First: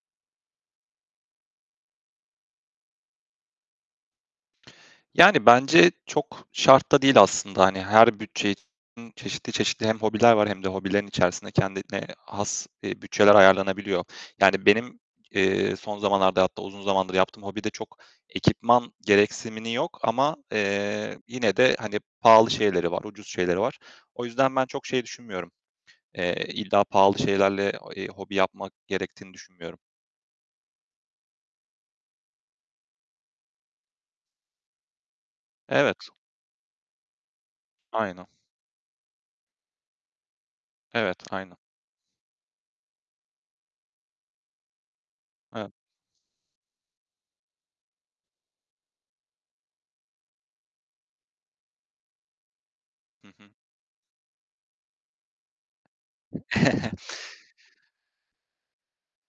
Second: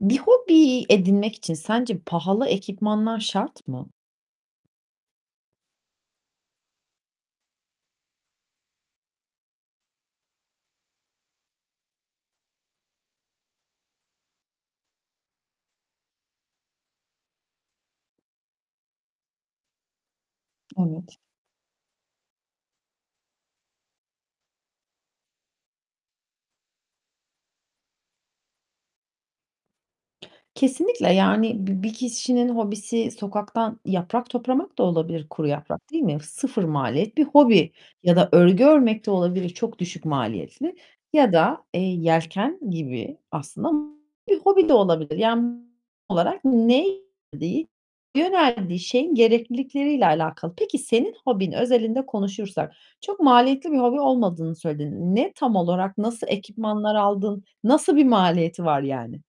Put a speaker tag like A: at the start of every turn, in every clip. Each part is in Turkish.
A: Bir hobi edinmek için sence pahalı ekipmanlar şart mı?
B: Yani bence çok şart da değil aslında hani her bütçe için çeşitli çeşitli hem hobiler var hem de hobilerin içerisinde kendine has, eee, bütçeler ayarlanabiliyor. Yani benim, eee, son zamanlarda, hatta uzun zamandır yaptığım hobide çok ekipman gereksimini yok ama, eee,
A: Evet.
B: yine de hani pahalı şeyleri var, ucuz şeyleri var. O yüzden ben çok şey düşünmüyorum. Eee, illa pahalı şeylerle o eee, hobi yapmak gerektiğini düşünmüyorum.
A: Kesinlikle yani bi bir kişinin hobisi sokaktan yaprak toplamak da olabilir, kuru yaprak, değil
B: Evet.
A: mi? 0 maliyet bir hobi ya
B: Aynen.
A: da örgü örmek de olabilir çok düşük maliyetli
B: Evet,
A: ya
B: aynen.
A: da, eee, yelken gibi aslında bir hobi de olabilir. Yani
B: Evet.
A: olarak ne yöneldiği yöneldiği şeyin gereklilikleriyle alakalı. Peki senin hobin özelinde konuşursak çok
B: Hı hı.
A: maliyetli bir hobi olmadığını söyledin. Ne tam olarak? Nasıl ekipmanlar aldın? Nasıl bir maliyeti var yani?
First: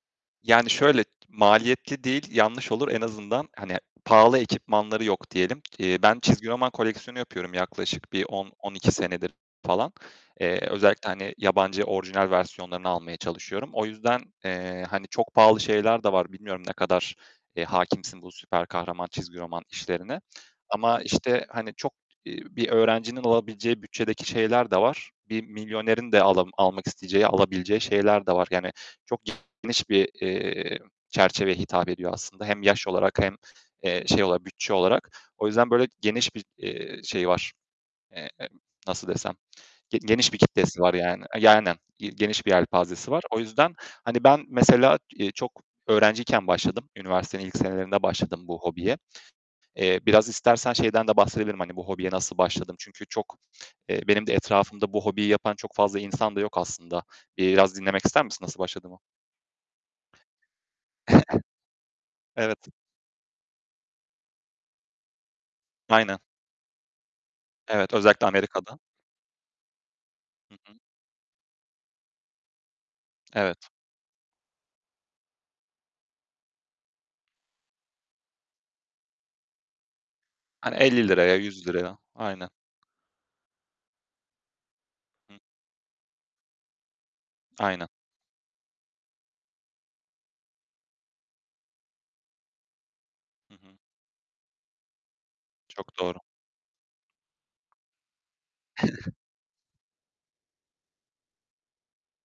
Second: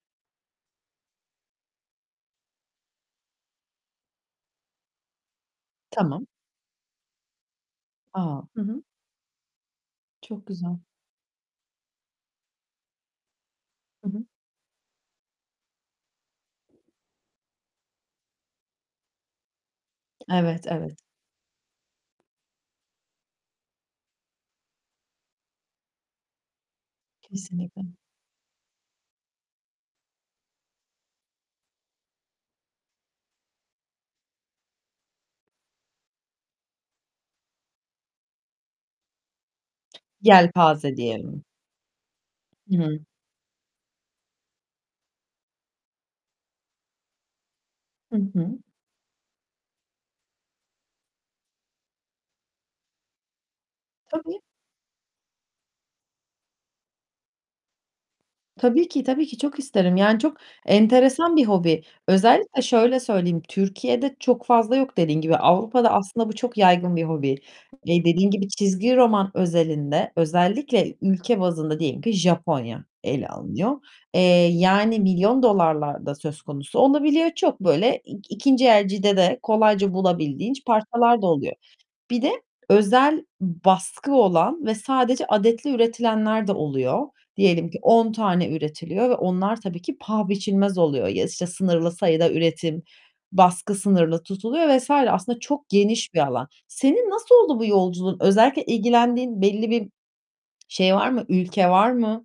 B: Yani şöyle, maliyetli değil, yanlış olur en azından hani pahalı ekipmanları yok diyelim. Eee, ben
A: Tamam.
B: çizgi roman koleksiyonu yapıyorum yaklaşık bir
A: A.
B: on
A: Hı
B: on
A: hı.
B: iki senedir falan.
A: Çok
B: Eee,
A: güzel.
B: özellikle hani yabancı orijinal versiyonlarını almaya çalışıyorum. O
A: Hı
B: yüzden,
A: hı.
B: eee, hani çok pahalı şeyler de var. Bilmiyorum ne kadar, eee, hâkimsin bu süper kahraman çizgi roman işlerine
A: Evet, evet.
B: ama, işte, hani, çok, eee, bir öğrencinin alabileceği bütçedeki şeyler de var. Bir milyonerin de ala almak isteyeceği, alabileceği
A: Kesinlikle.
B: şeyler de var, yani çok geniş bir, eee, çerçeveye hitap ediyor aslında hem yaş olarak hem, eee, şey olarak bütçe olarak. O yüzden böyle geniş bir, eee, şeyi var. Eee, emm, nasıl desem, ge geniş bir kitlesi var
A: Yelpaze
B: yani A,
A: diyelim.
B: yani, ge geniş bir
A: Hı hı.
B: yelpazesi var. O yüzden, hani, ben mesela, eee, çok öğrenciyken başladım, üniversitenin ilk senelerinde
A: Hı
B: başladım
A: hı.
B: bu hobiye. Eee, biraz istersen şeyden de bahsedebilirim, hani bu hobiye nasıl başladım? Çünkü çok, eee, benim de
A: Tabii.
B: etrafımda bu hobiyi yapan çok fazla insan da yok aslında. Eee, biraz dinlemek ister misin nasıl
A: Tabii
B: başladığımı?
A: ki, tabii ki çok isterim. Yani çok enteresan bir hobi. Özellikle
B: Evet.
A: şöyle söyleyeyim Türkiye'de çok fazla yok, dediğin gibi. Avrupa'da
B: Aynen.
A: aslında bu çok yaygın bir hobi.
B: Evet, özellikle
A: Dediğin gibi,
B: Amerika'da.
A: çizgi roman özelinde
B: Hı hı.
A: özellikle ülke bazında diyelim ki Japonya ele
B: Evet.
A: alınıyor. Eee, yani milyon dolarlar da söz konusu olabiliyor. Çok böyle ik ikinci elcide de kolayca bulabildiğin ç
B: Hani elli
A: parçalar da
B: liraya,
A: oluyor.
B: ₺100'a.
A: Bir de
B: Aynen.
A: özel baskı olan ve sadece
B: Hı.
A: adetli üretilenler de oluyor. Diyelim ki
B: Aynen.
A: 10 tane üretiliyor ve onlar tabii ki paha biçilmez oluyor ya, işte, sınırlı sayıda üretim,
B: Hı
A: baskı
B: hı.
A: sınırlı tutuluyor vs. aslında çok
B: Çok
A: geniş bir
B: doğru.
A: alan. Senin nasıl oldu bu yolculuğun? Özellikle ilgilendiğin belli bir şey var mı, ülke var mı?